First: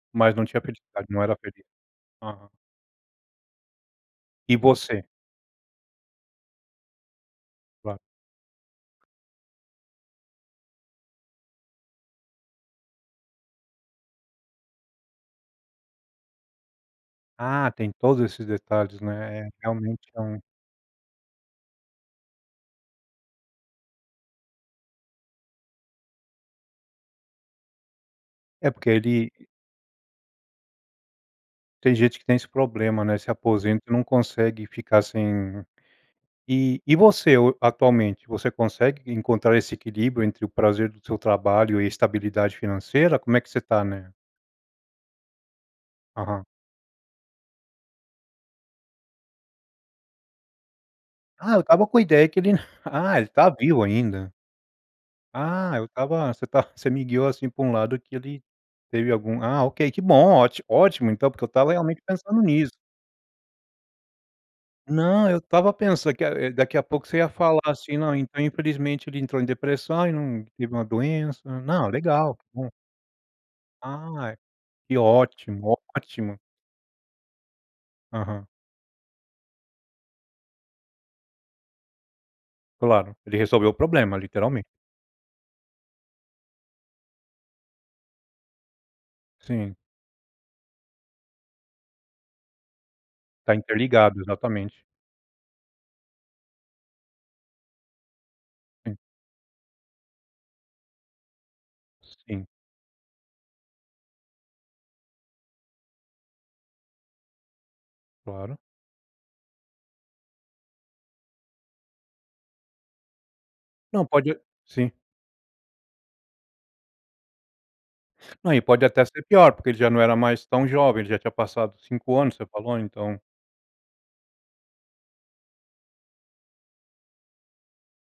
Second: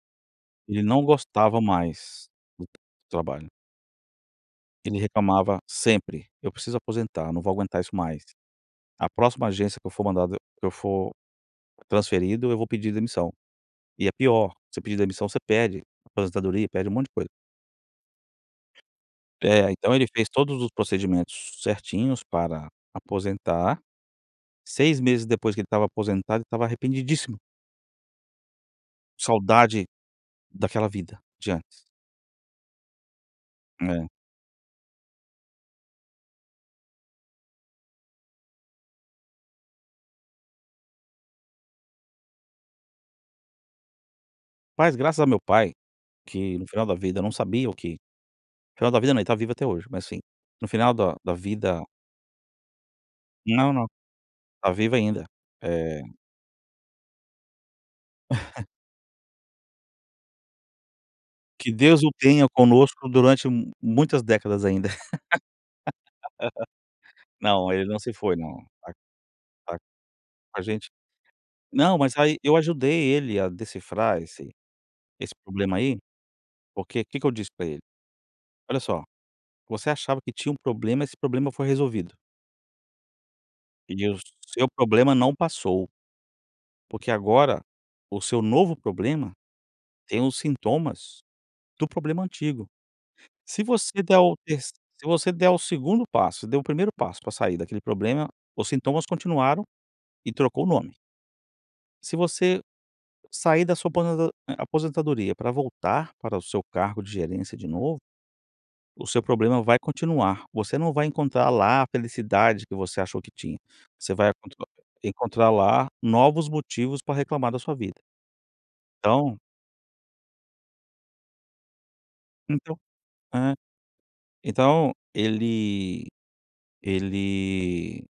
Mas não tinha Ele não acreditado, não era gostava feliz. mais Aham. do trabalho. E Ele você? reclamava sempre, eu preciso aposentar, não vou aguentar isso Claro. mais. A próxima agência que eu for mandado que eu for transferido eu vou pedir demissão. E é pior, você pedir demissão você pede aposentadoria, pede um monte de coisa. Ah, tem todos esses detalhes não é, É então ele realmente é fez um todos os procedimentos certinhos para aposentar, 6 meses depois que ele estava aposentado ele estava arrependidíssimo. É porque ele Saudade daquela vida de antes. tem gente que tem esse problema, né, se aposenta e não É. consegue ficar sem E e você atualmente, você consegue encontrar esse equilíbrio entre o prazer do seu trabalho e a estabilidade financeira? Como é que você tá, né? Mas graças a meu pai, Aham. que no final da vida eu não sabia o que final da vida não está vivo até hoje mas sim, no final da da Ah, eu vida estava com a ideia que ele ah ele está Não, vivo não. ainda. Está vivo ainda. Ah, eu Eh estava você está você me guiou assim para um lado que ele teve algum, ah ok, que bom, ótimo então, porque eu estava Que realmente Deus o pensando tenha nisso. conosco durante muitas décadas ainda. Não, eu estava pensando que daqui a pouco você ia falar Não, ele assim: não se "Não, foi então não, tá infelizmente ele entrou em tá tá depressão e não a teve uma gente. doença", não Não mas legal, aí que eu bom. ajudei ele a decifrar Ai, esse que esse problema ótimo, aí, ótimo. porque que que eu disse para ele? Aham. "Olha só, você achava que tinha um problema esse problema foi resolvido". Claro, ele resolveu o E problema o literalmente. seu problema não passou porque agora o seu novo problema Sim. tem os sintomas do problema antigo. Está Se você der interligado, o terc exatamente. se você der o 2º passo, você deu o 1º passo para sair daquele problema, os Sim. sintomas continuaram e trocou o nome se Sim. você sair da sua aposen aposentadoria para voltar para o seu cargo de gerência de novo, Claro. o seu problema vai continuar, você não vai encontrar lá a felicidade que você achou que tinha, Não você vai pode sim. encontrar lá novos motivos para reclamar da sua vida. Não e pode até ser Então pior, porque ele já não era mais tão jovem, já tinha passado 5 anos, você falou [unintelligible] então. eh, então, ele ele